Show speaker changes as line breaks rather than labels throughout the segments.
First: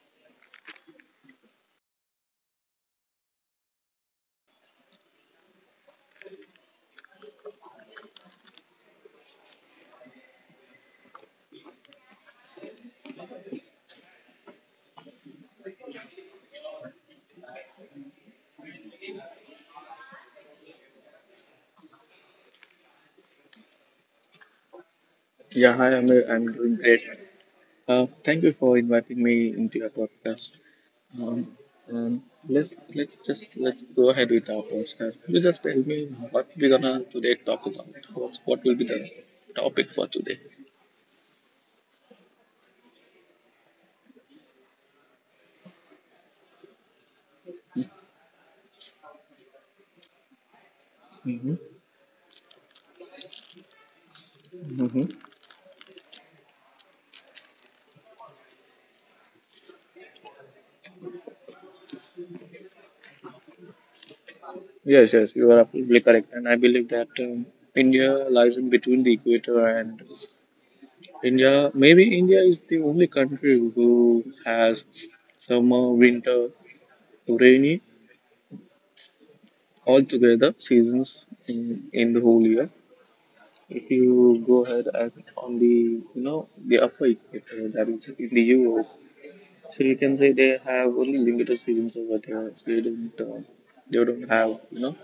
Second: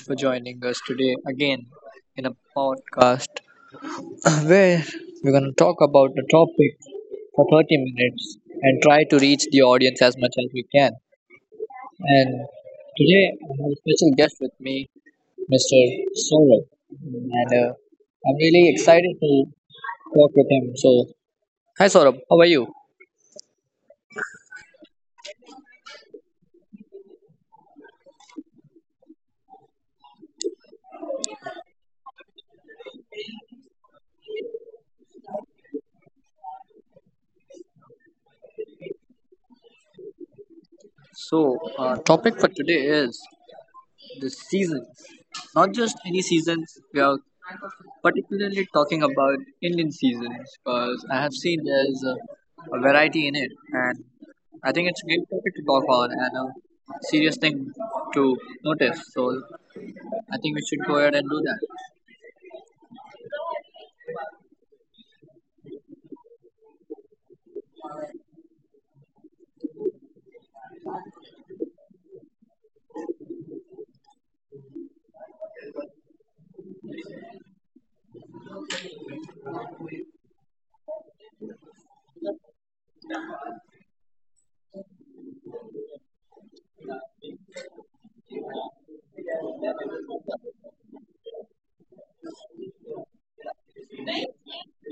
for joining us today again in a podcast where we're going to talk about a topic for 30 minutes and try to reach the audience as much as we can. And today I have a special guest with me, Mr. Saurabh. And I'm really excited to talk with him. So, hi Saurabh, how are you?
Yeah, hi, Amir. I'm doing great. Thank you for inviting me into your podcast. Um, um, let's go ahead with our podcast. You just tell me what we're gonna today talk about. What will be the topic for today?
So, our topic for today is the seasons. Not just any seasons, we are particularly talking about Indian seasons because I have
Mm-hmm.
seen there's a variety in it, and I think it's a
Mm-hmm.
great topic to talk on and a serious thing to notice. So I think we should go ahead and do that.
Yes, yes, you are absolutely correct, and I believe that India lies in between the equator and India. Maybe India is the only country who has summer, winter, rainy, altogether seasons in the whole year. If you go ahead and on the the upper equator that is in the Europe, so you can say they have only limited seasons over there. Don't uh, they don't have you know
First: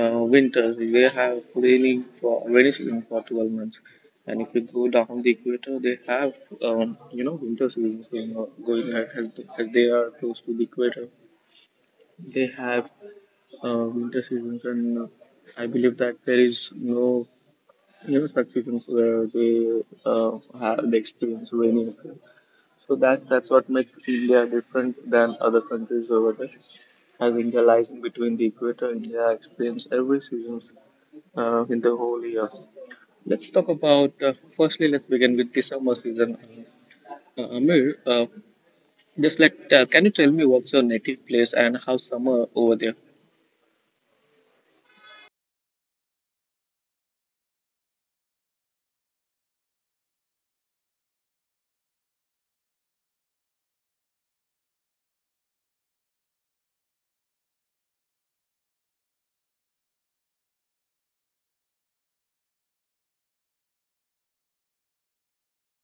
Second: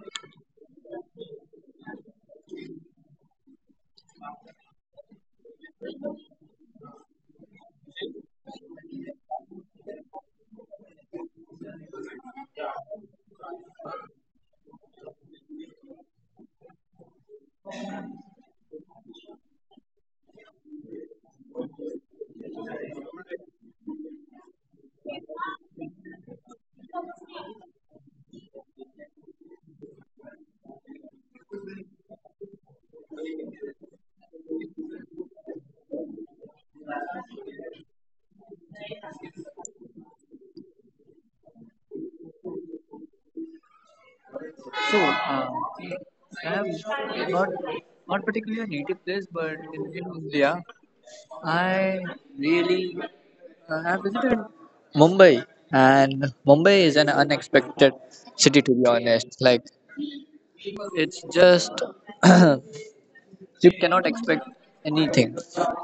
uh, winters. They have raining for rainy season for 12 months. And if you go down the equator, they have winter seasons going ahead as they are close to the equator. They have winter seasons, and I believe that there is no such seasons where they have the experience rainy as well. So that's what makes India different than other countries over there. As India lies in between the equator, India experiences every season in the whole year. Let's talk about firstly. Let's begin with the summer season. Amir, just let can you tell me what's your native place and how summer over there?
So um, I have not particularly a native place, but in India, I really I have visited Mumbai, and Mumbai is an unexpected city to be honest. Like, it's just you cannot expect anything.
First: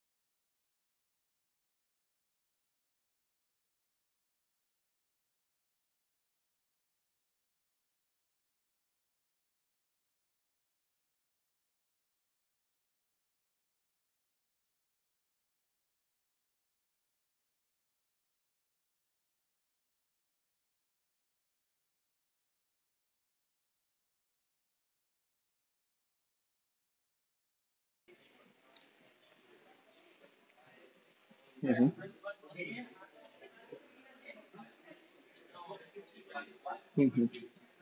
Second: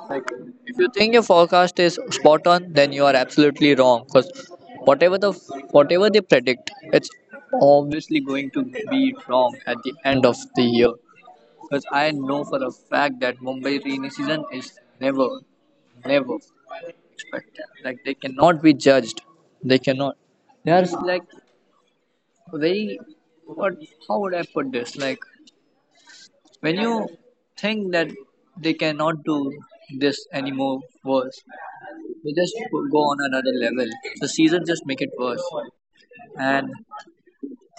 Like, if you think your forecast is spot on, then you are absolutely wrong because whatever the whatever they predict, it's obviously going to be wrong at the end of the year. Because I know for a fact that Mumbai rainy season is never, never expected. Like they cannot be judged. They cannot. They are like very. What? How would I put this? Like when you think that they cannot do this anymore worse,
Mm-hmm.
they just go on another level. The season just make it worse. And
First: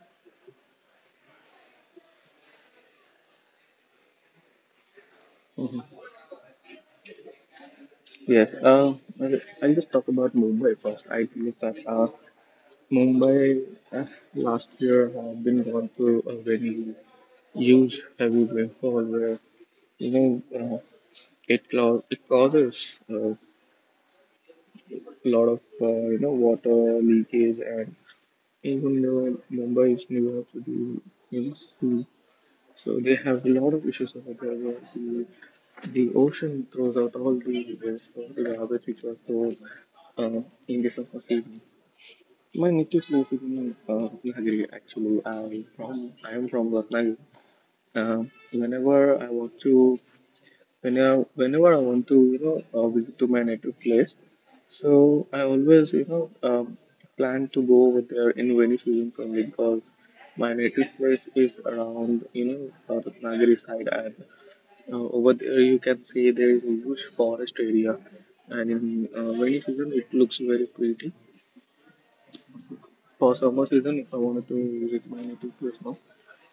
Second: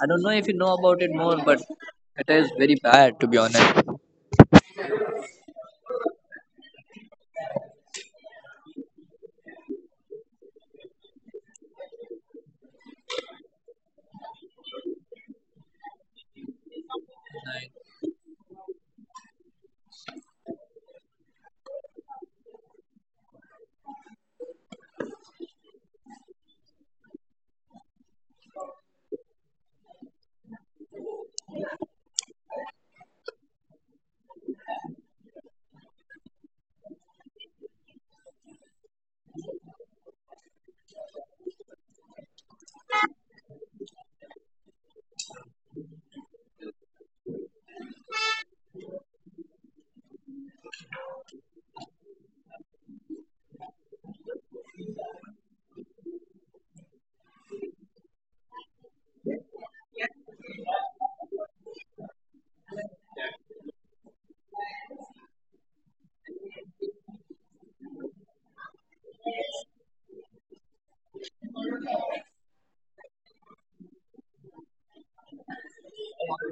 I don't know if you know about it more, but it is very bad to be honest.
Mm-hmm. Yes, I'll just talk about Mumbai first. I believe that Mumbai uh, last year have been gone through a very huge heavy rainfall where you know uh, it causes a lot of water leakage and even though Mumbai is New York City, you know, so they have a lot of issues over there. Where the ocean throws out all the waste, all the garbage which was thrown uh, in the surface region. My native place is in Ratnagiri. Actually, I am from Ratnagiri. Um whenever I want to whenever I want to visit to my native place. So I always plan to go over there in rainy season for me because my native place is around Ratnagiri side and over there you can see there is a huge forest area and in rainy season it looks very pretty. For summer season, if I wanted to visit my native place now,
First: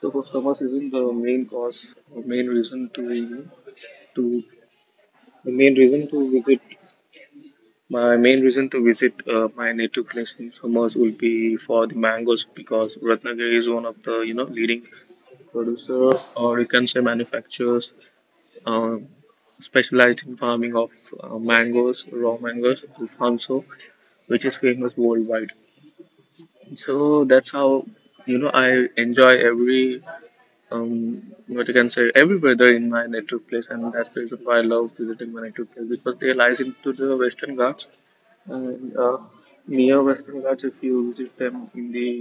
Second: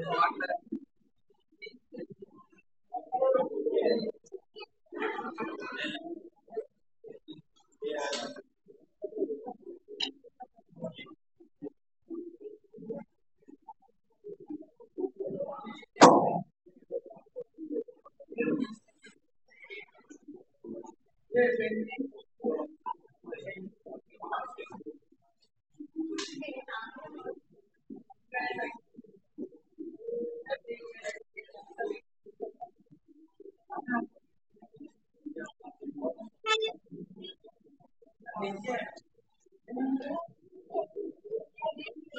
so for summer season, the main cause, or main reason to you know, to the main reason to visit My main reason to visit my native place in summers will be for the mangoes because Ratnagiri is one of the leading producer or you can say manufacturers uh, specialized in farming of mangoes, raw mangoes, Alfonso, which is famous worldwide. So that's how I enjoy every what you can say every weather in my native place, and that's the reason why I love visiting my native place because they lies into the Western Ghats and near Western Ghats, if you visit them in the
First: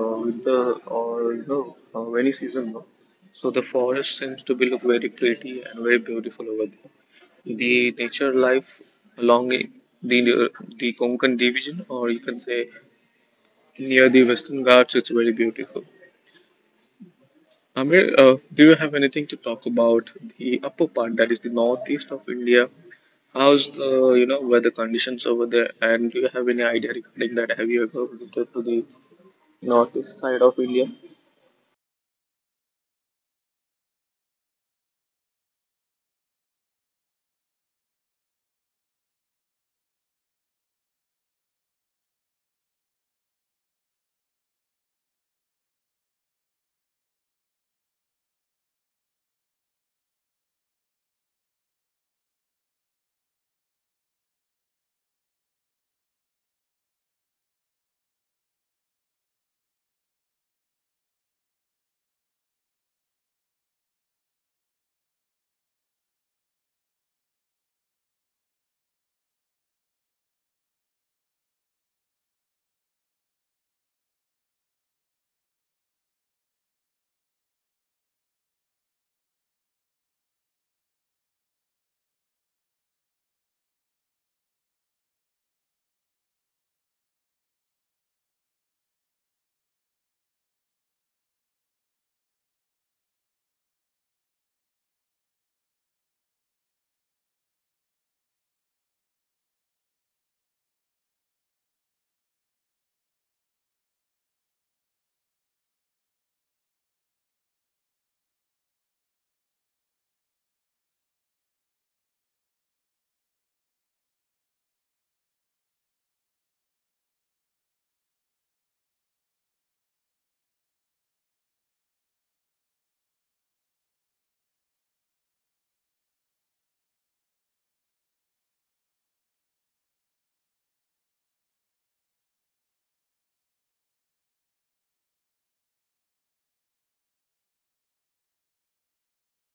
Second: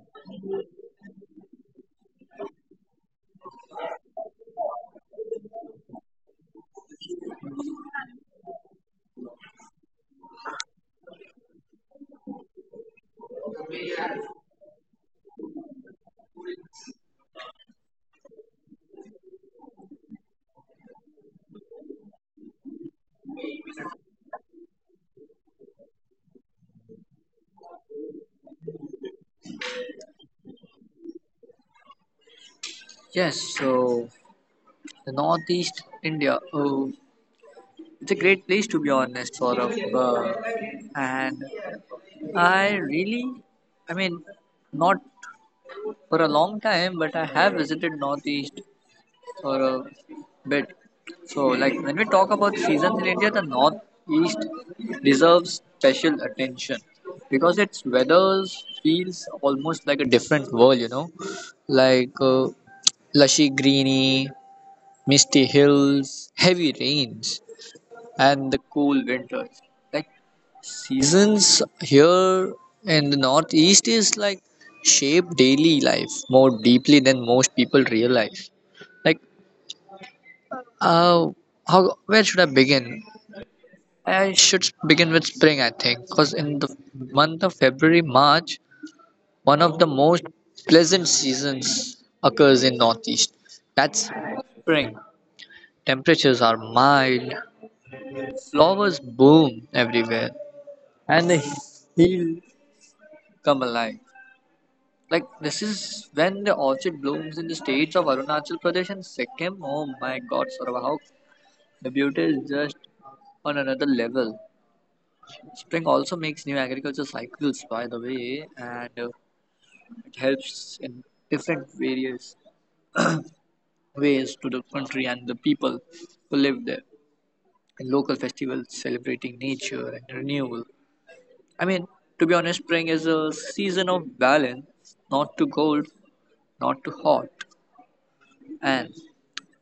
winter or any season, no? So the forest seems to be look very pretty and very beautiful over there. The nature life along i- the the Konkan division, or you can say near the Western Ghats, it's very beautiful. Amir, do you have anything to talk about the upper part, that is the northeast of India? How's the weather conditions over there? And do you have any idea regarding that? Have you ever visited to the northeast side of India?
Yes, so the Northeast India. Oh, it's a great place to be honest, Saurabh. And I really, I mean, not for a long time, but I have visited Northeast for a bit. So, like, when we talk about seasons in India, the Northeast deserves special attention because its weather feels almost like a different world, you know, like lushy greeny, misty hills, heavy rains, and the cool winters. Like, seasons here in the Northeast is like shape daily life more deeply than most people realize. Like, uh, how where should I begin? I should begin with spring, I think, because in the month of February, March, one of the most pleasant seasons occurs in Northeast. That's spring. Temperatures are mild, flowers bloom everywhere, and the hills come alive. Like this is when the orchid blooms in the states of Arunachal Pradesh and Sikkim. Oh my God, Saurabh, how the beauty is just on another level. Spring also makes new agriculture cycles, by the way, and it helps in different various ways to the country and the people who live there. And local festivals celebrating nature and renewal. I mean, to be honest, spring is a season of balance, not too cold, not too hot, and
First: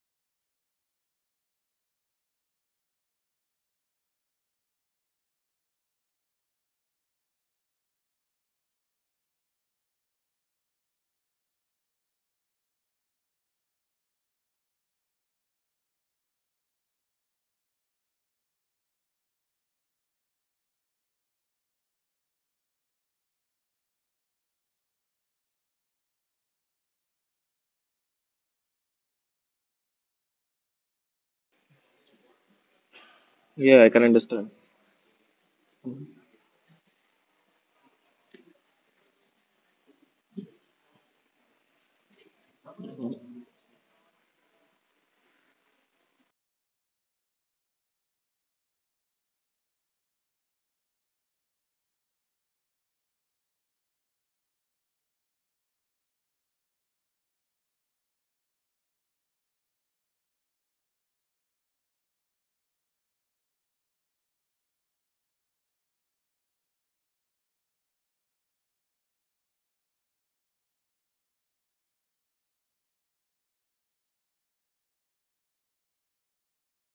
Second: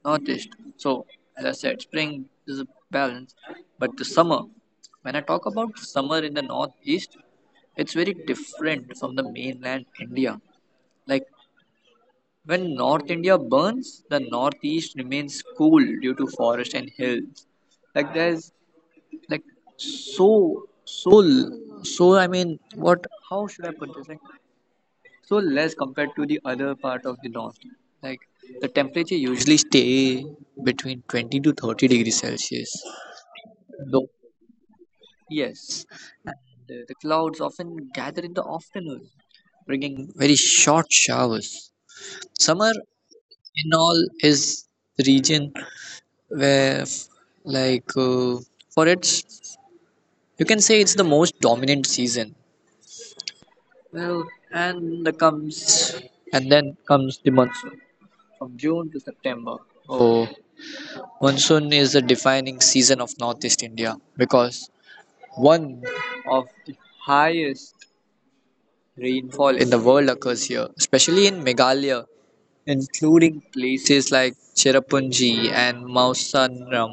northeast. So, as I said, spring is a balance, but the summer, when I talk about summer in the northeast, it's very different from the mainland India. Like when North India burns, the northeast remains cool due to forest and hills. Like there's like so so so I mean what how should I put this? Like so less compared to the other part of the north, like the temperature usually stay between 20 to 30 degrees celsius
Yeah, I can
though
understand.
yes, and the clouds often gather in the afternoon bringing very short showers. Summer in all is the region where like for its you can say it's the most dominant season well, and then comes the monsoon from June to September. Oh, monsoon is the defining season of Northeast India because one of the highest rainfall in the world occurs here, especially in Meghalaya, including places like Cherrapunji and Mausanram.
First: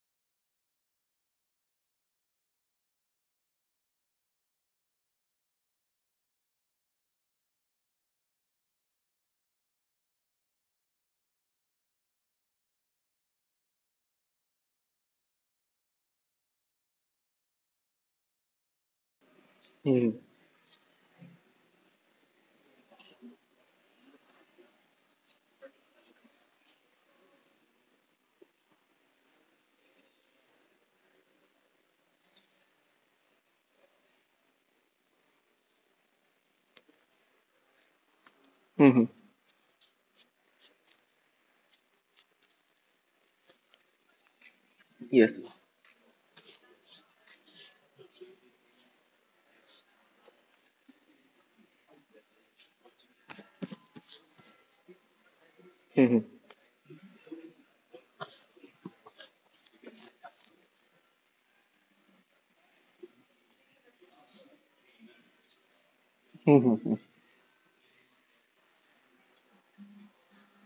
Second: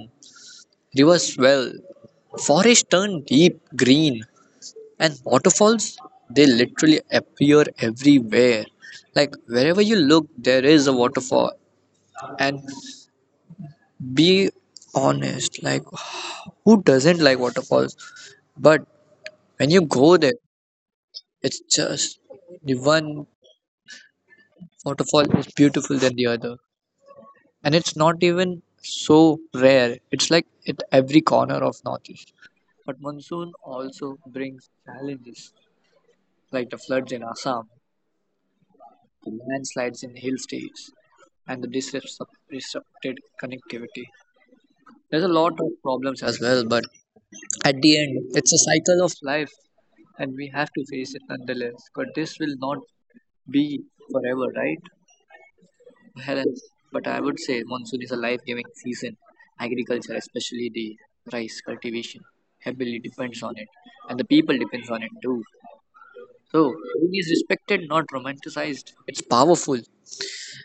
Rivers swell, forests turn deep green, and waterfalls they literally appear everywhere. Like wherever you look, there is a waterfall, and be honest like who doesn't like waterfalls, but when you
Hmm.
go there it's just the one waterfall is beautiful than the other, and it's not even so rare, it's like at every corner of northeast. But monsoon also brings challenges like the floods in Assam,
Hmm.
the landslides in hill states, and the disrupted connectivity. There's a
Yes.
lot of problems as well, but at the end, it's a cycle of life, and we have to face it nonetheless. But this will not be forever, right?
Hmm.
Helen, but I would say monsoon is a life-giving season. Agriculture, especially the rice cultivation, heavily depends on it, and the people depends on it too. So
Hmm.
rain is respected, not romanticized. It's powerful,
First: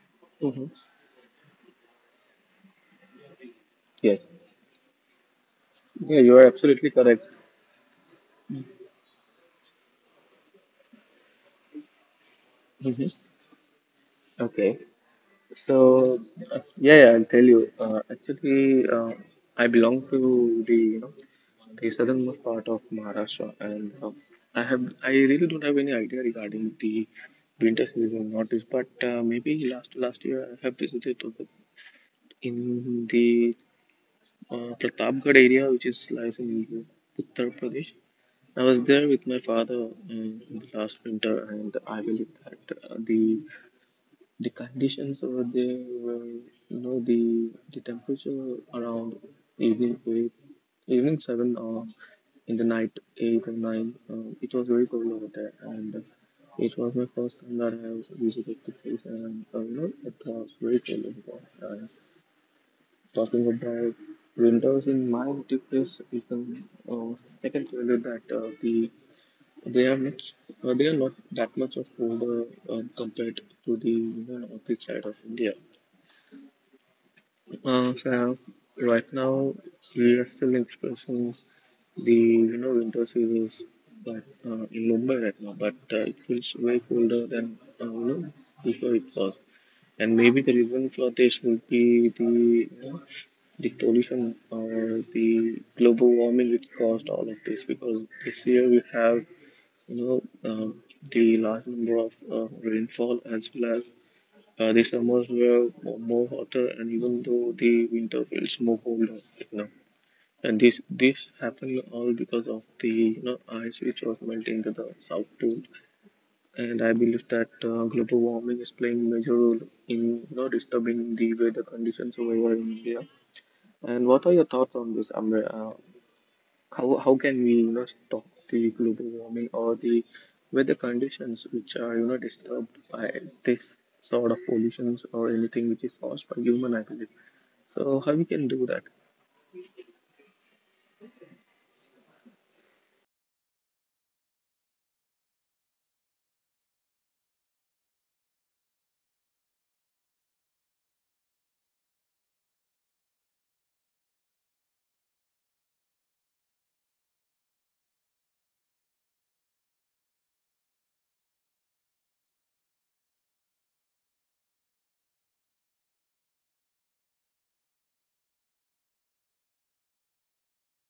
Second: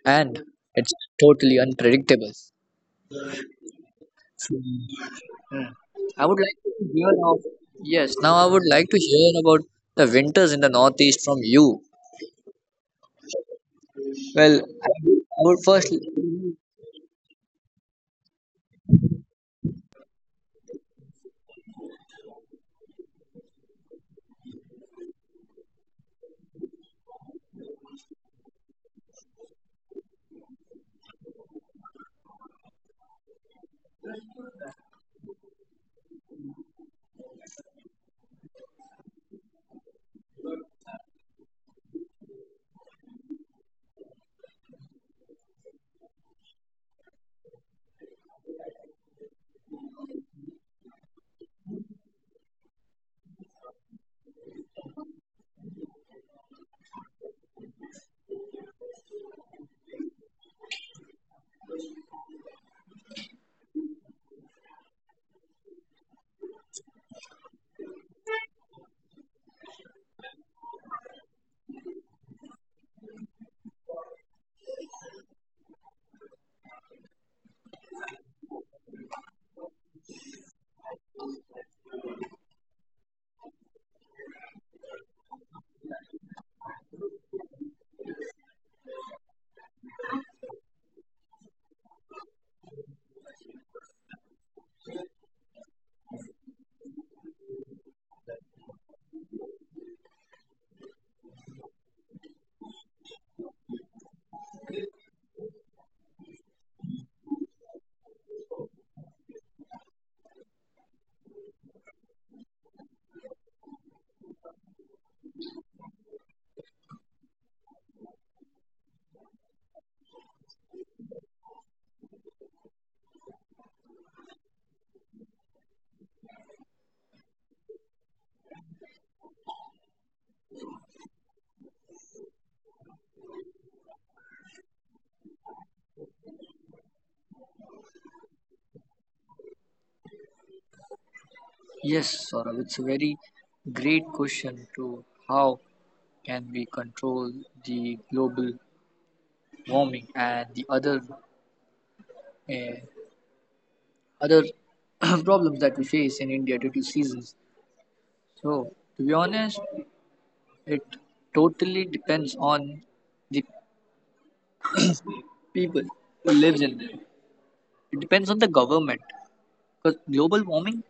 and
Hmm.
it's totally unpredictable.
Yes.
So, hmm.
Yeah,
I
you
would
are
like to
absolutely
hear
correct.
now. Yes, now I would like to hear about the winters in the Northeast from you.
Hmm.
Well,
Okay.
I would
So,
first.
yeah, yeah, I'll tell you. I belong to the the southernmost part of Maharashtra, and I really don't have any idea regarding the winter season in northeast. But maybe last year I have visited to the, in the Pratapgarh area, which is lies in Uttar Pradesh. I was there with my father in the last winter, and I believe that the conditions over there were the temperature around evening eight evening seven or in the night eight or nine, it was very cold over there and it was my first time that I was visited the place and it was very cold over there and talking about winters in my native place is the uh, I can tell you that the they are much, they are not that much of older compared to the northeast side of India. So right now we are still experiencing the winter seasons, but in Mumbai right now, but it feels way colder than before it was. And maybe the reason for this would be the the pollution or the global warming which caused all of this because this year we have you know, um, the large number of rainfall as well as the summers were more hotter, and even though the winter feels more colder, you know. And this happened all because of the ice which was melting to the South Pole, and I believe that global warming is playing major role in disturbing the weather conditions over here in India. And what are your thoughts on this, Amre? How can we stop the global warming or the weather conditions which are disturbed by this sort of pollutions or anything which is caused by human activity? So how we can do that?
Yes, Saurabh, it's a very great question to how can we control the global warming and the other uh, other problems that we face in India due to seasons. So, to be honest, it totally depends on the people who lives in. It depends on the government, because global warming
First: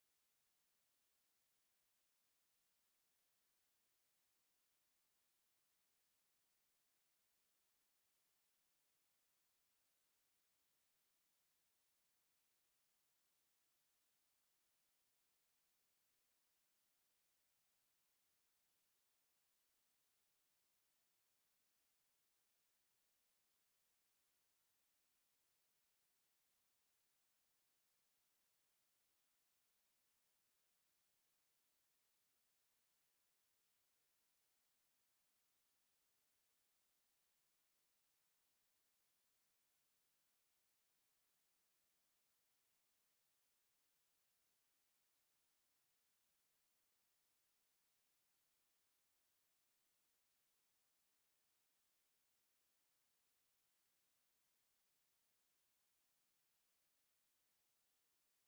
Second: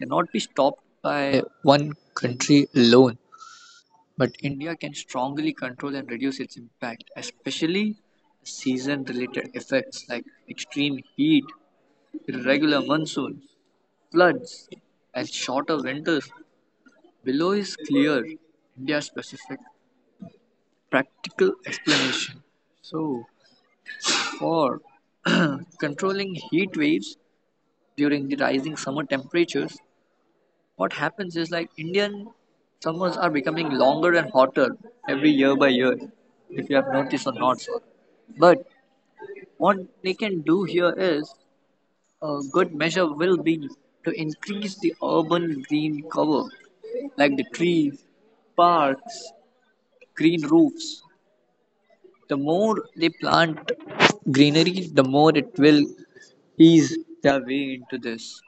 cannot be stopped by one country alone, but India can strongly control and reduce its impact, especially season related effects like extreme heat, irregular monsoons, floods, and shorter winters. Below is clear India specific practical explanation. So, for controlling heat waves during the rising summer temperatures, what happens is like Indian summers are becoming longer and hotter every year by year, if you have noticed or not. But what they can do here is a good measure will be to increase the urban green cover, like the trees, parks, green roofs. The more they plant greenery, the more it will ease their way into this.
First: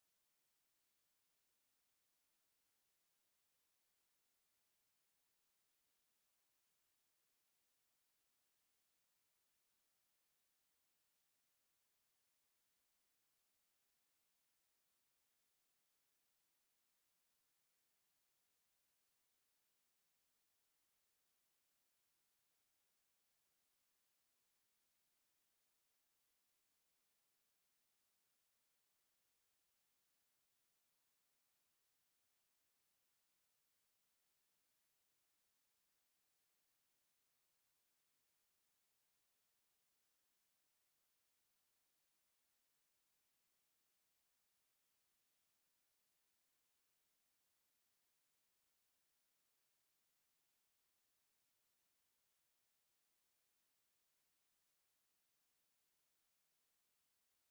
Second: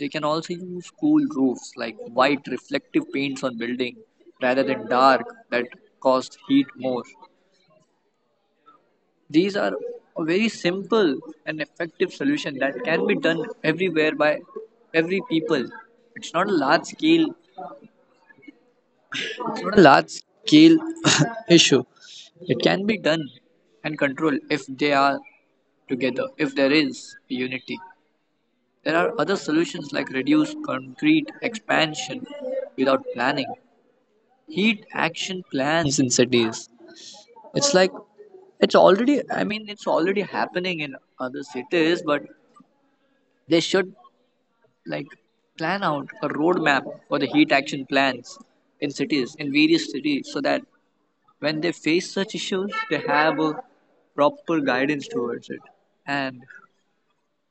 They can also use cool roofs like white reflective paints on building rather than dark that cost heat more. These are a very simple and effective solution that can be done everywhere by every people. It's not a large scale, it's not a large scale issue. It can be done and controlled if they are together, if there is unity. There are other solutions like reduce concrete expansion without planning heat action plans in cities. It's like it's already, I mean it's already happening in other cities, but they should like plan out a roadmap for the heat action plans in cities, in various cities, so that when they face such issues, they have a proper guidance towards it. And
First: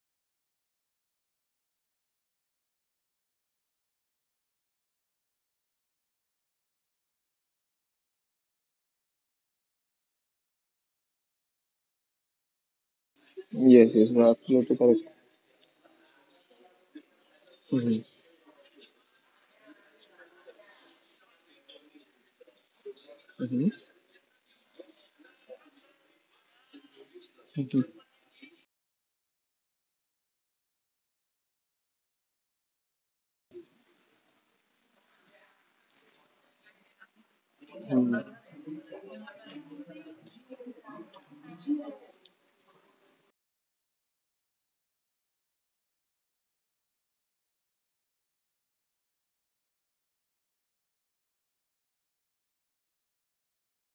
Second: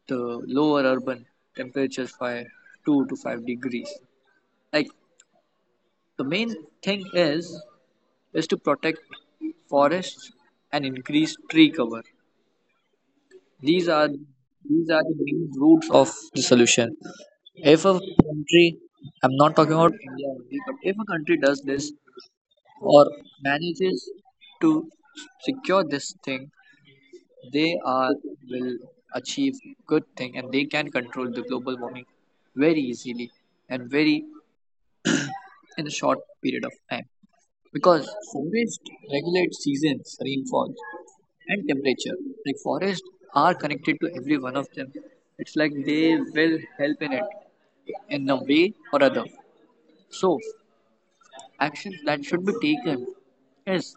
the lower urban temperatures by 2 to 5 degrees. Like the main thing is to protect forests and increase tree cover. These
Yes,
are
yes, no, absolutely
these
correct.
are the main roots of the solution. If a
Mm-hmm.
country, I'm not talking about India only, but if a country does this or
Mm-hmm.
manages to secure this thing, they are will achieve good thing and they can control the global warming very easily and very in a short period of time, because
Mhm.
forest regulates seasons rainfall and temperature. Like forests are connected to every one of them. It's like they will help in it in a way or other. So actions that should be taken is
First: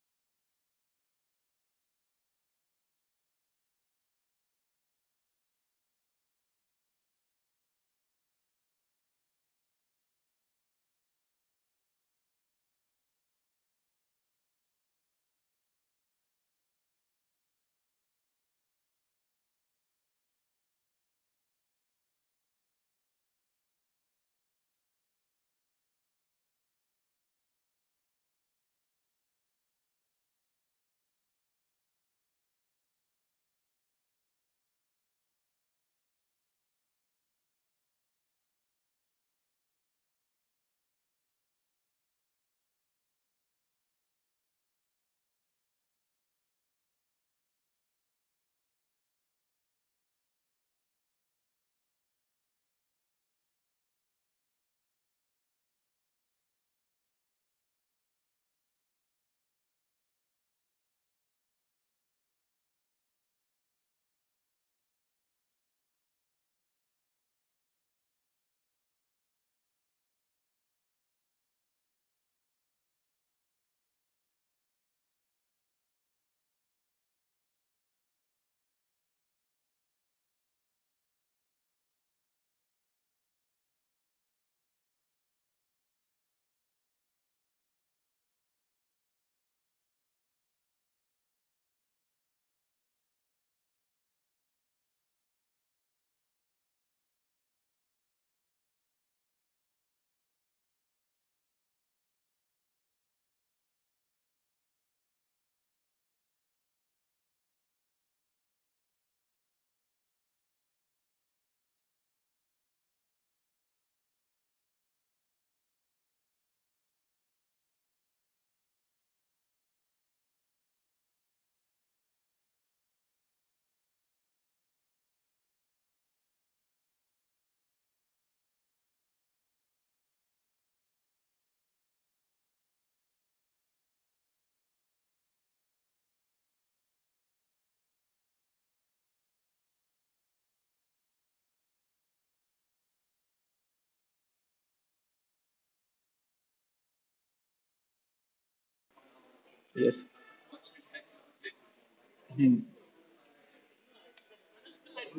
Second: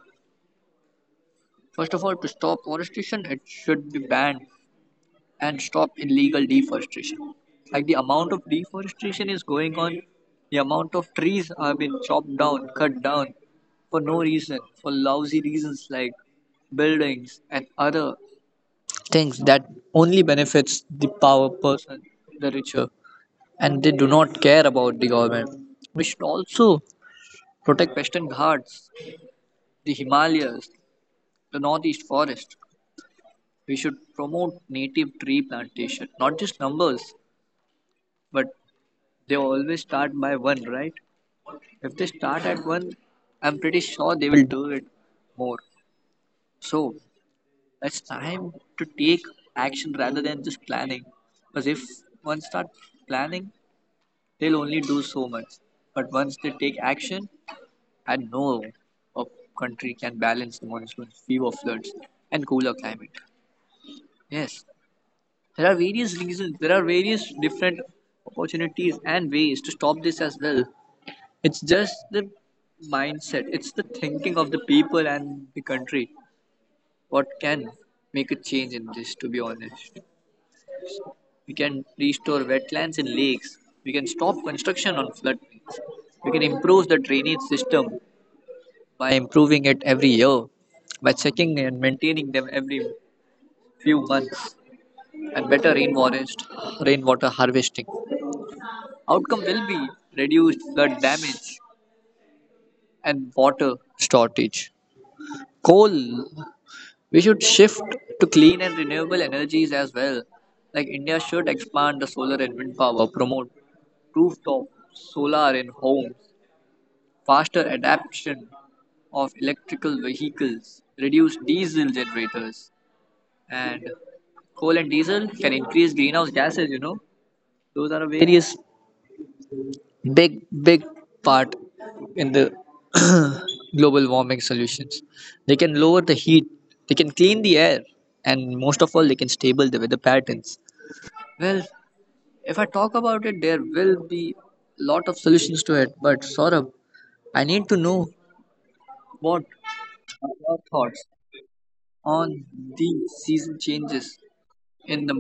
first of all to stop forestation, it should be banned, and stop illegal deforestation. Like the amount of deforestation is going on, the amount of trees are being chopped down, cut down for no reason, for lousy reasons like buildings and other things that only benefits the power person, the richer, and they do not care about the government. We should also protect Western Ghats, the Himalayas, the Northeast Forest. We should promote native tree plantation, not just numbers, but they always start by one, right? If they start at one, I'm pretty sure they will do it more. So it's time to take action rather than just planning. Because if one starts planning, they'll only do so much. But once they take action, I know a country can balance the monsoons, fewer floods, and cooler climate. Yes, there are various reasons, there are various different opportunities and ways to stop this as well. It's just the mindset, it's the thinking of the people and the country. What can make a change in this, to be honest? We can restore wetlands and lakes. We can stop construction on floodplains. We can improve the drainage system by improving it every year, by checking and maintaining them every few months, and better rainforest rainwater harvesting. Outcome will be reduced flood damage and water shortage. Coal, we should shift to clean and renewable energies as well. Like India should expand the solar and wind power, promote rooftop solar in homes, faster adoption of electrical vehicles, reduce diesel generators, and coal and diesel can increase greenhouse gases those are a various big part in the global warming solutions. They can lower the heat, they can clean the air, and most of all they can stable the weather patterns. Well, if I talk about it there will be lot of solutions to it, but Saurabh, I need to know what
Yes.
are your thoughts on the season changes in the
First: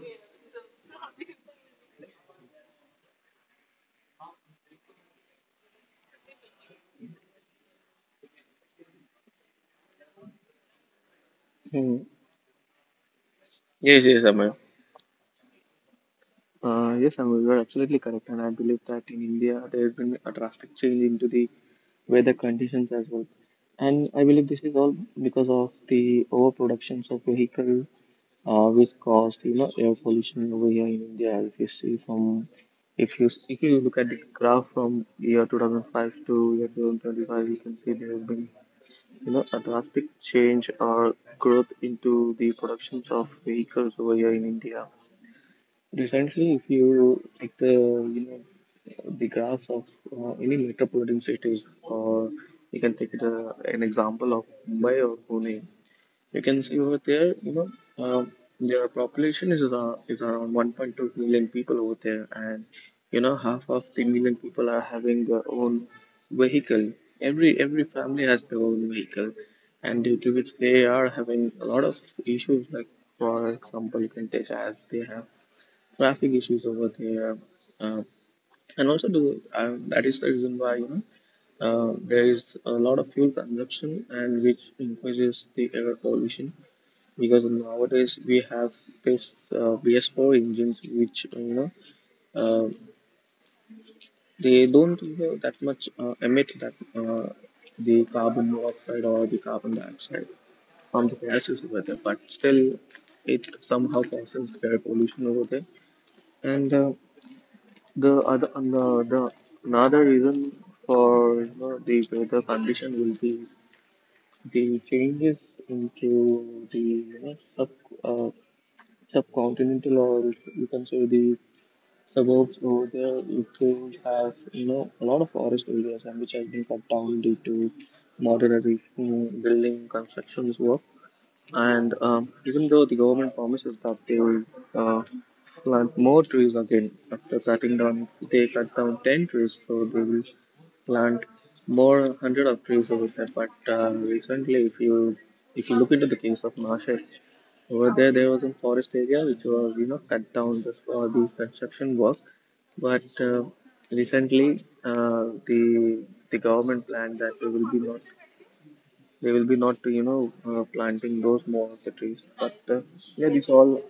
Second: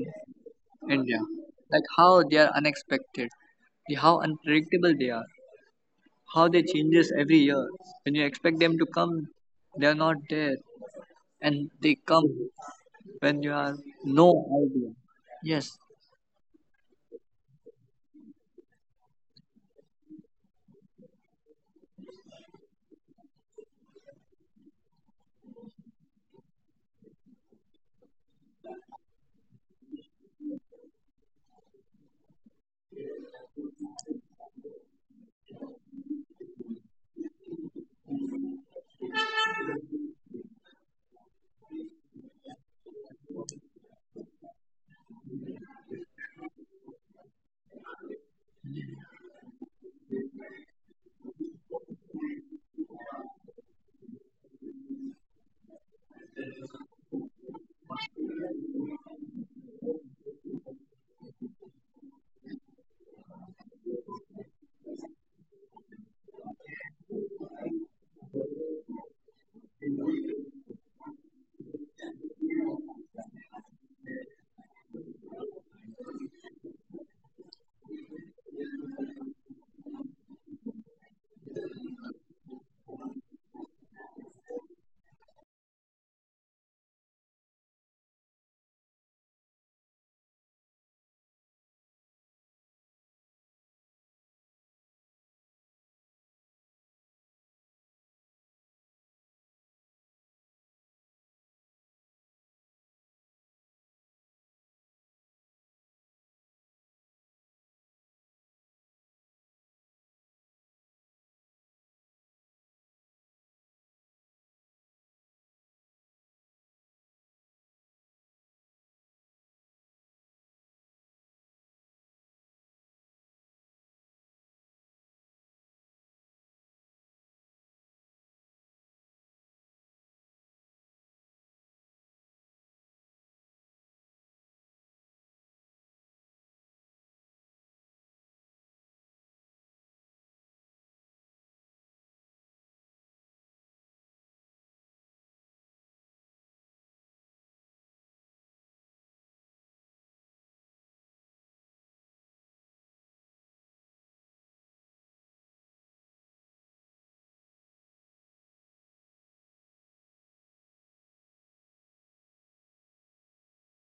India. Like how they are unexpected, how unpredictable they are, how they changes every year. When you expect them to come, they are not there, and they
Mm.
come when you have
Yes, yes,
no
Amir.
idea. Yes,
Yes, Amol, you are absolutely correct, and I believe that in India there has been a drastic change into the weather conditions as well. And I believe this is all because of the overproductions of vehicle, which caused air pollution over here in India. If you see from if you look at the graph from year 2005 to year 2025, you can see there has been a drastic change or growth into the productions of vehicles over here in India. Recently, if you take the the graphs of any metropolitan cities, or you can take the, an example of Mumbai or Pune, you can see over there, uh, their population is around 1.2 million people over there, and you know half of the million people are having their own vehicle. Every family has their own vehicle, and due to which they are having a lot of issues, like for example you can take as they have traffic issues over there, uh, and also the that is the reason why there is a lot of fuel consumption and which increases the air pollution because nowadays we have this BS4 engines which uh, they don't that much emit that the carbon monoxide or the carbon dioxide from the gases over there, but still it somehow causes air pollution over there. And The other, and the another reason for the weather condition will be the changes into the uh, subcontinental or you can say the suburbs over there. Ukraine has a lot of forest areas and which has been cut down due to moderate building constructions work. And even though the government promises that they will uh, plant more trees again after cutting down, they cut down 10 trees, so they will plant more 100 of trees over there. But recently, if you look into the case of Nashik, over there there was a forest area which was cut down just for the construction work. But recently, the government planned that they will be not planting those more of the trees. But yeah,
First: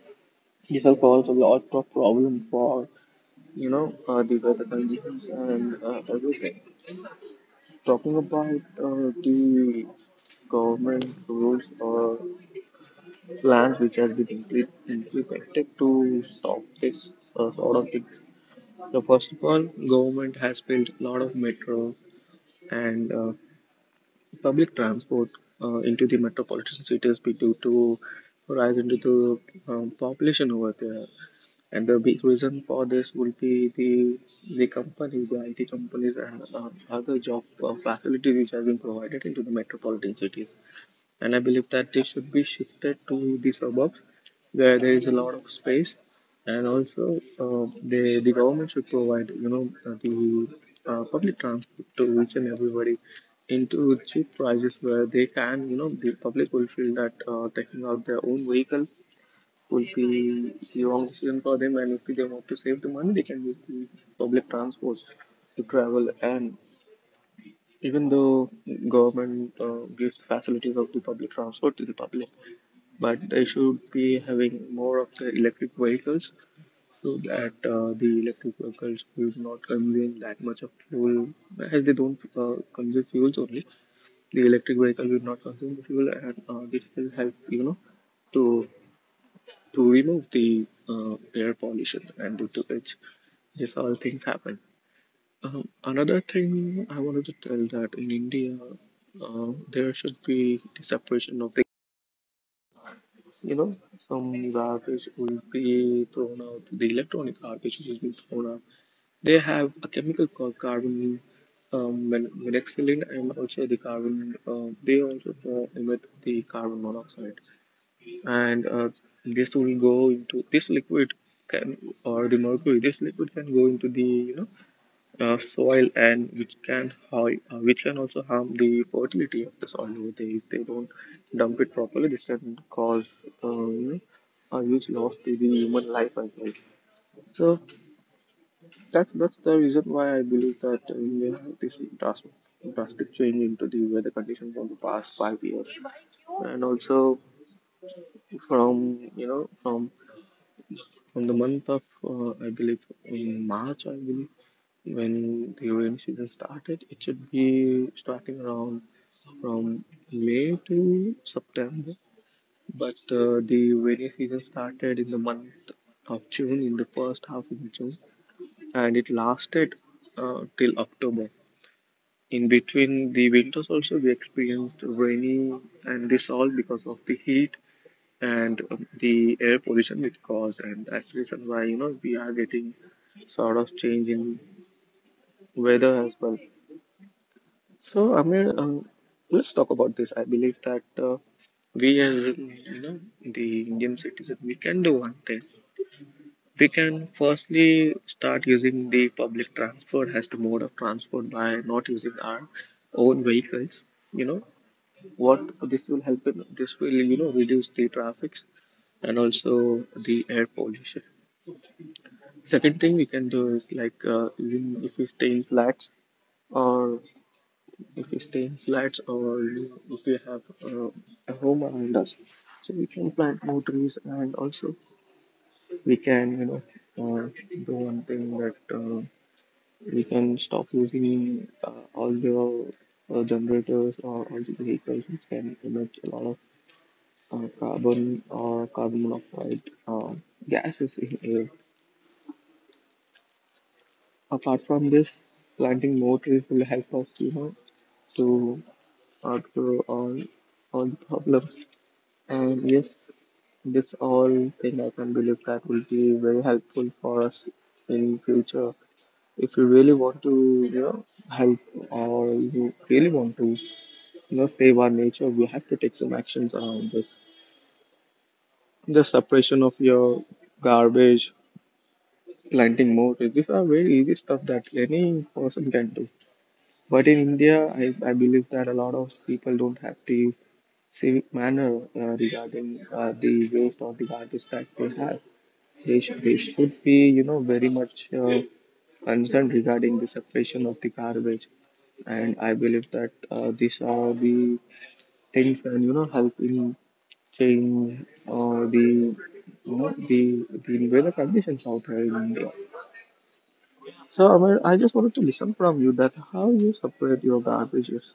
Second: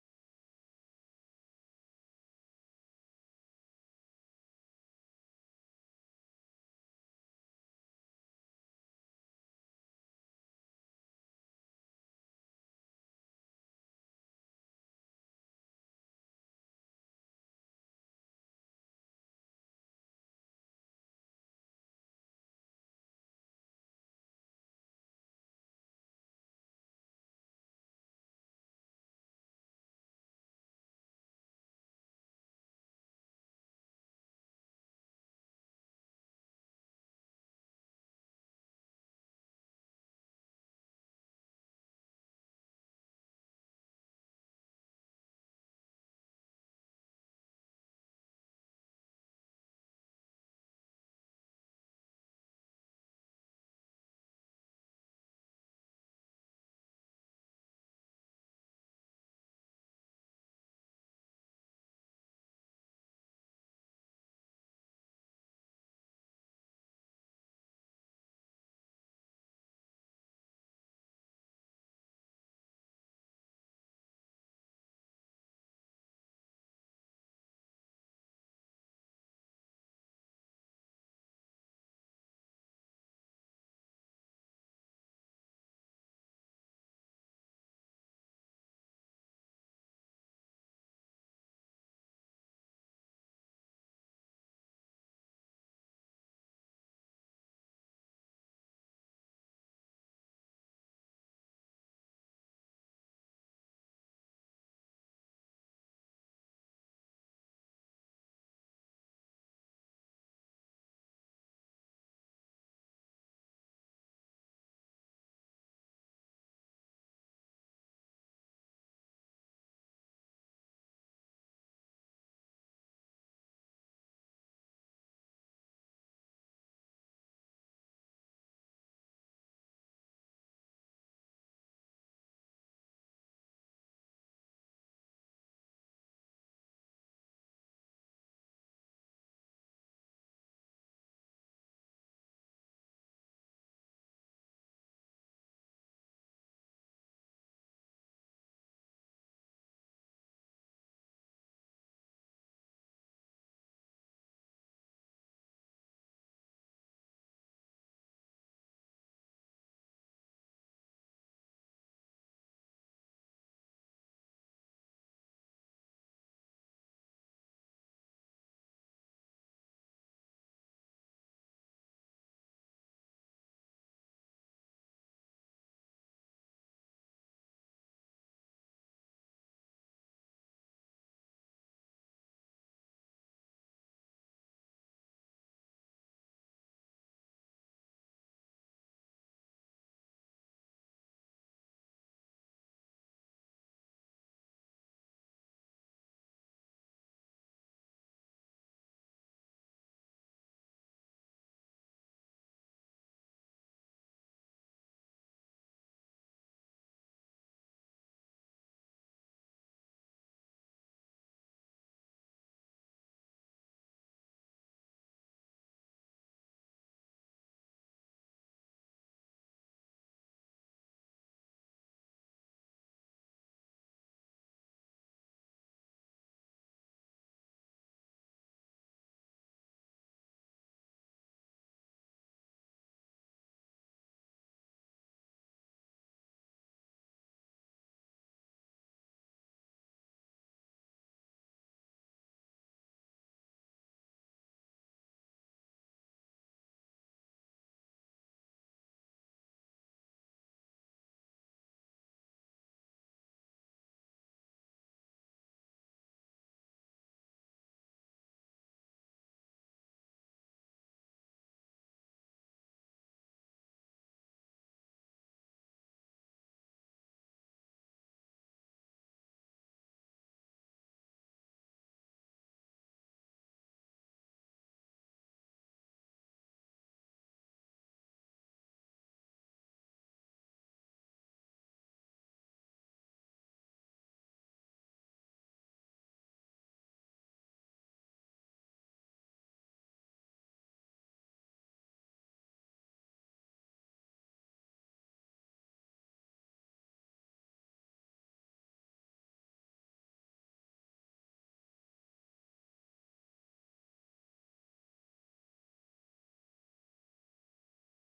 this all cause a lot of problem for the weather conditions and everything. Talking about the government rules or plans which has been implemented to stop this sort of thing. So first of all, government has built a lot of metro and public transport into the metropolitan cities be due to rise into the population over there. And the big reason for this would be the companies, the IT companies, and other job facilities which have been provided into the metropolitan cities, and I believe that this should be shifted to the suburbs where there is a lot of space. And also, the government should provide the public transport to each and everybody into cheap prices, where they can, the public will feel that taking out their own vehicle will be the wrong decision for them, and if they want to save the money, they can use the public transport to travel. And even though government gives facilities of the public transport to the public, but they should be having more of the electric vehicles, so that the electric vehicles will not consume that much of fuel, as they don't consume fuels only. The electric vehicle will not consume the fuel, and this will help, to remove the air pollution, and due to which this all things happen. Another thing I wanted to tell that in India, there should be the separation of the, you know, some garbage will be thrown out, the electronic garbage which is being thrown out. They have a chemical called carbon monoxide, and also the carbon, they also emit the carbon monoxide. And this will go into this liquid can, or the mercury, this liquid can go into the, soil, and which can which can also harm the fertility of the soil over there. If they don't dump it properly, this can cause, uh, you know a huge loss to the human life as well. So that's the reason why I believe that we may have this drastic change into the weather conditions from the past 5 years. And also, from you know from the month of I believe in March, I believe, when the rainy season started, it should be starting around from May to September, but the rainy season started in the month of June, in the first half of June, and it lasted till October. In between the winters also we experienced rainy, and this all because of the heat and the air pollution which caused, and that's the reason why, we are getting sort of change in weather as well. So let's talk about this. I believe that we, as you know, the Indian citizen, we can do one thing. We can firstly start using the public transport as the mode of transport by not using our own vehicles. You know what this will help in, this will, reduce the traffics and also the air pollution. Second thing we can do is like, even if we stay in flats or if we stay in flats or if we have a home around us, so we can plant more trees. And also we can, uh, do one thing, that we can stop using all the generators or all the vehicles which can emit a lot of carbon or carbon monoxide uh, gases in air. Apart from this, planting more trees will help us, you know, to outgrow all the problems. And yes, this all thing I can believe that will be very helpful for us in future. If you really want to, you know, help, or you really want to, you know, save our nature, we have to take some actions around this. The separation of your garbage, planting more trees. These are very easy stuff that any person can do. But in India, I believe that a lot of people don't have the civic manner regarding the waste or the garbage that they have. They, they should be, you know, very much concerned regarding the separation of the garbage. And I believe that these are the things that, you know, help in change the, you know, the weather conditions out here in India. So, Amir, I just wanted to listen from you that how you separate your garbages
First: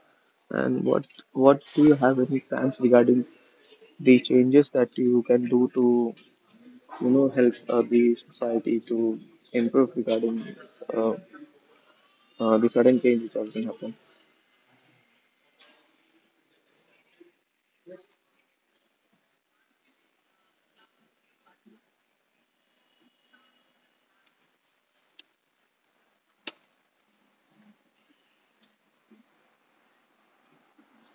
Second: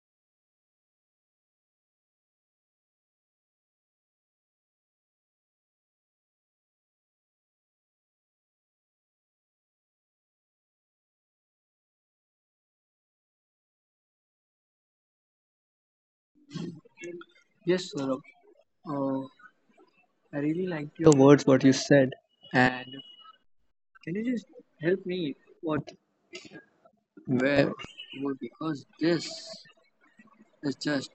and what do you have any plans regarding the changes that you can do to, help the society to improve regarding uh, the sudden changes that can happen.
yes, Saurabh. Uh, I really liked your words what you said, and can you just help me what where would, because this is just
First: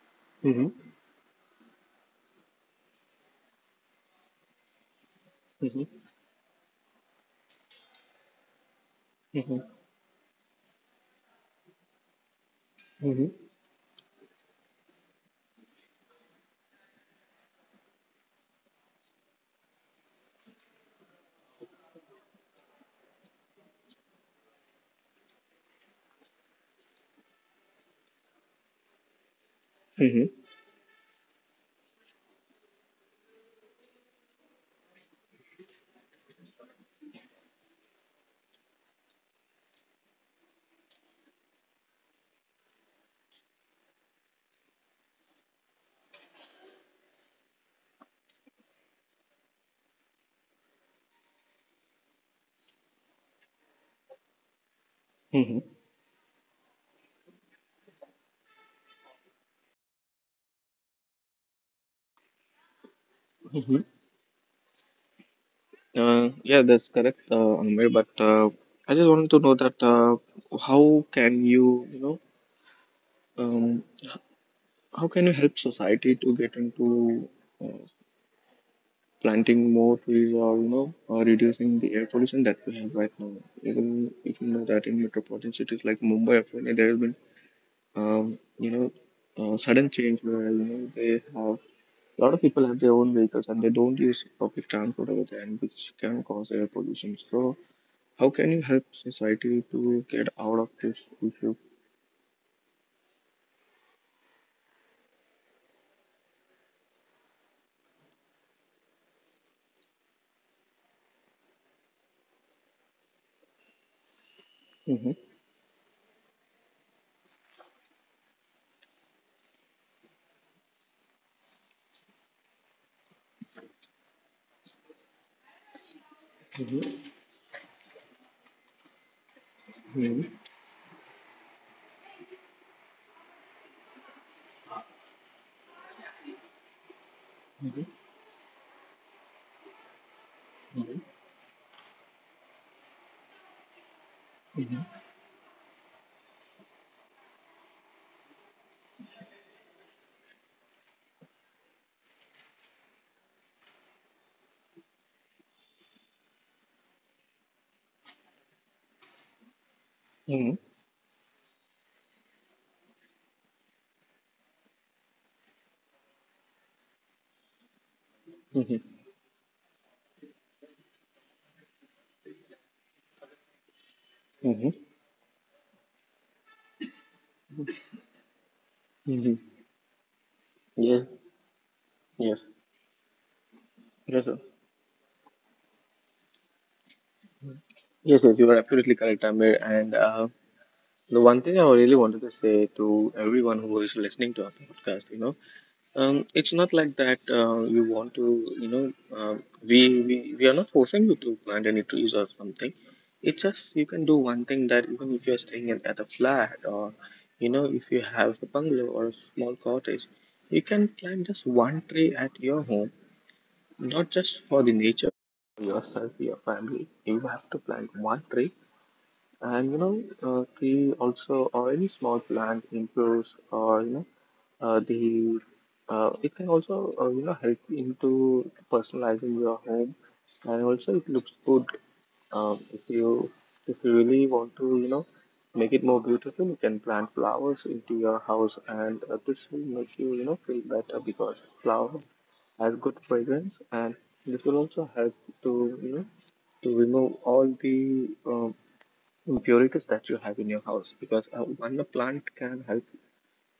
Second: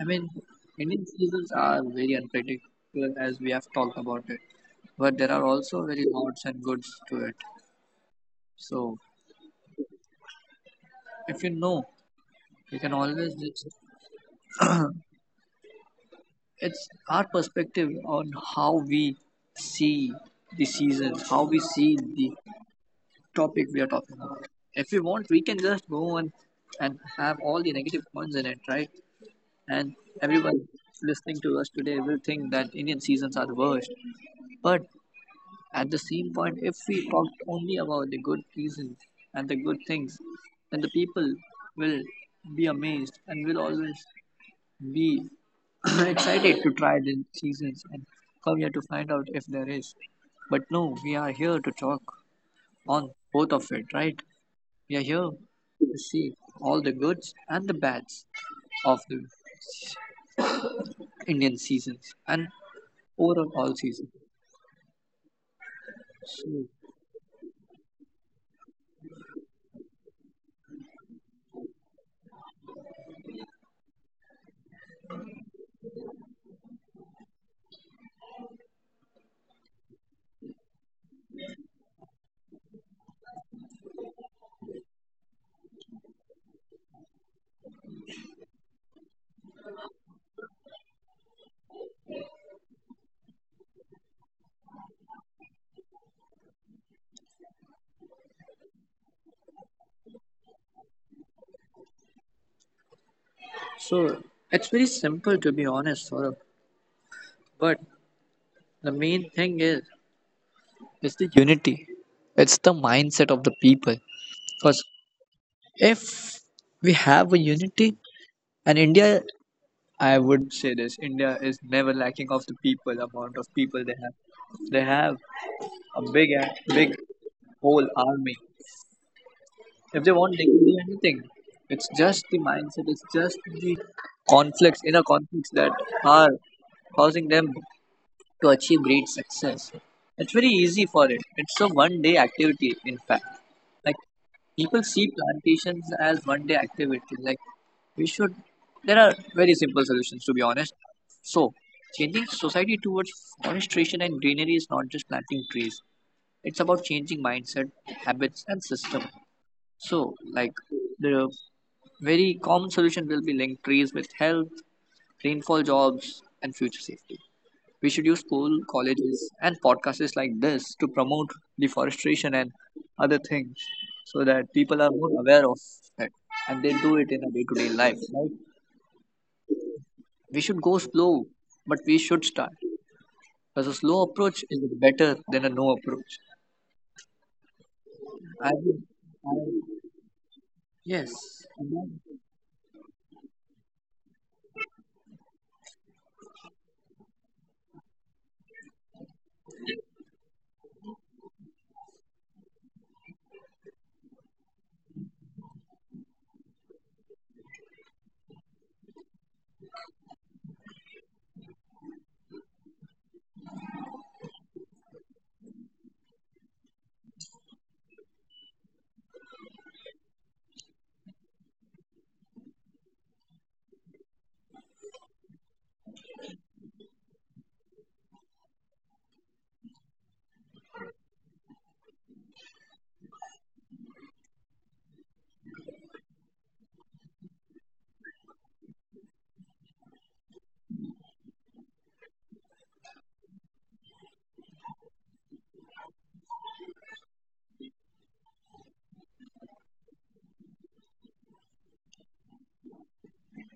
I mean,
Mm-hmm.
Indian seasons are very unpredictable as we have talked about it, but there are
Mm-hmm.
also very odds and goods to it. So,
Mm-hmm.
if you know, you can always just, it's our perspective on how we see the seasons, how we see the topic we are talking about. If we want, we can just go and have all the negative points in it, right? And
Mm-hmm. Mm-hmm.
everyone listening to us today will think that Indian seasons are the worst, but at the same point, if we talked only about the good reasons and the good things, then the people will be amazed and will always be excited to try the seasons and come here to find out if there is. But no, we are here to talk on both of it, right? We are here
Mm-hmm.
to see all the goods and the bads of the Indian seasons and overall all
Mm-hmm.
seasons. So,
Yeah, that's correct, Amir. But I just wanted to know that how can you, you know, um, how can you help society to get into uh, planting more trees, or you know reducing the air pollution that we have right now? Even if you know that in metropolitan cities like Mumbai, apparently there has been, um, you know sudden change where, you know, they have, a lot of people have their own vehicles and they don't use public transport over there, and which can cause air pollution. So how can you help society to get out of this issue?
so, it's very simple to be honest, Saurabh. But the main thing is it's the unity. It's the mindset of the people. Because
Mm-hmm.
if we have a unity, and India, I would say this, India is never lacking of the people, amount of people they have. They have a big, big whole army. If they want, they can do anything. It's just the mindset. It's just the conflicts, inner conflicts that are causing them to achieve great success. It's very easy for it. It's a one day activity, in fact. Like people see plantations as one day activity. Like we should, there are very simple solutions to be honest. So, changing society towards forestation and greenery is not just planting trees, it's about changing mindset, habits, and system. So,
Mm-hmm.
like the very common solution will be linked trees with health, rainfall jobs, and future safety. We should use school,
Mm-hmm.
colleges, and podcasts like this to promote deforestation and other things so that
Mm-hmm.
people are more aware of it and they do it in a day to day life. Right?
Mm-hmm.
We should go
Yes.
slow, but we should
Yes.
start, because a slow
Yes. Sir.
approach is better than a no approach.
Yes, yes, you
I
are
would-
absolutely correct, Amir. And
yes,
the one thing I really wanted to say to everyone who is listening to our podcast, you know, it's not like that you want to, you know, we are not forcing you to plant any trees or something. It's just you can do one thing, that even if you're staying in, at a flat, or you know, if you have a bungalow or a small cottage, you can plant just one tree at your home, not just for the nature, for yourself, your family. You have to plant one tree. And you know, tree also, or any small plant improves, or you know the it can also, you know, help into personalizing your home, and also it looks good. If you, really want to, you know, make it more beautiful, you can plant flowers into your house, and this will make you, you know feel better, because flower has good fragrance. And this will also help to, to remove all the impurities that you have in your house. Because one, the plant can help,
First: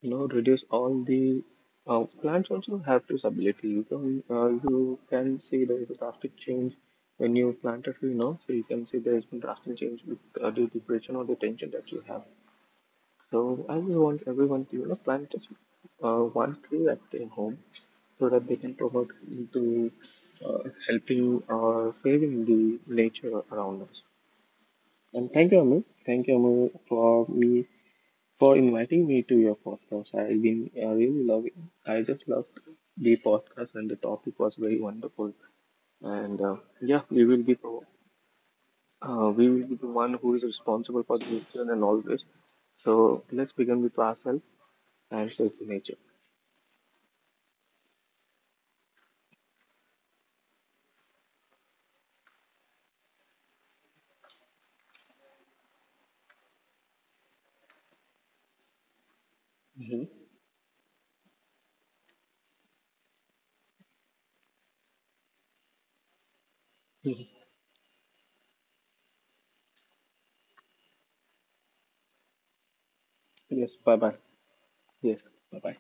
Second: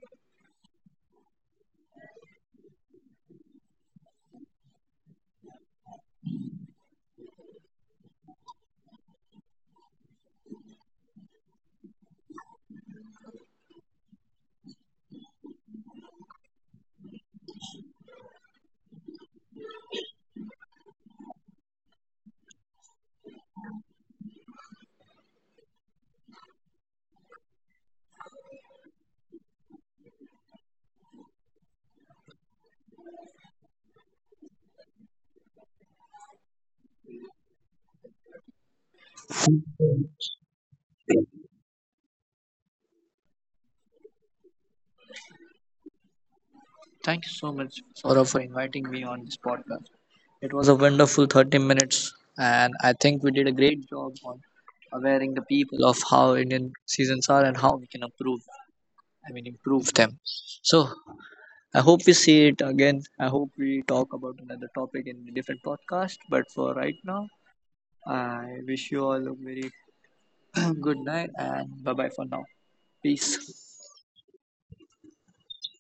reduce all the plants also have this ability. You can you can see there is a drastic change when you plant a tree, you know. So you can see there has been drastic change with the depression or the tension that you have. So I just want everyone to, plant just one tree at their home, so that they can promote into, uh, helping or saving the nature around us. And thank you, Amir. Thank you, Amir, for me, for inviting me to your podcast. I've been really loving. I just loved the podcast, and the topic was very wonderful. And yeah, we will be we will be the one who is responsible for the nature and all this. So let's begin with ourselves and save the nature.
thank you so much, Saurabh, for inviting me on this podcast. It was a wonderful 30 minutes, and I think we did a great job on awareing the people of how Indian seasons are and how we can improve, I mean, improve
Hmm.
them. So I hope we see it again. I hope we talk about another topic in a different podcast. But for right now, I wish you all a very good night and bye bye for now. Peace.
Yes. Bye bye. Yes. Bye bye.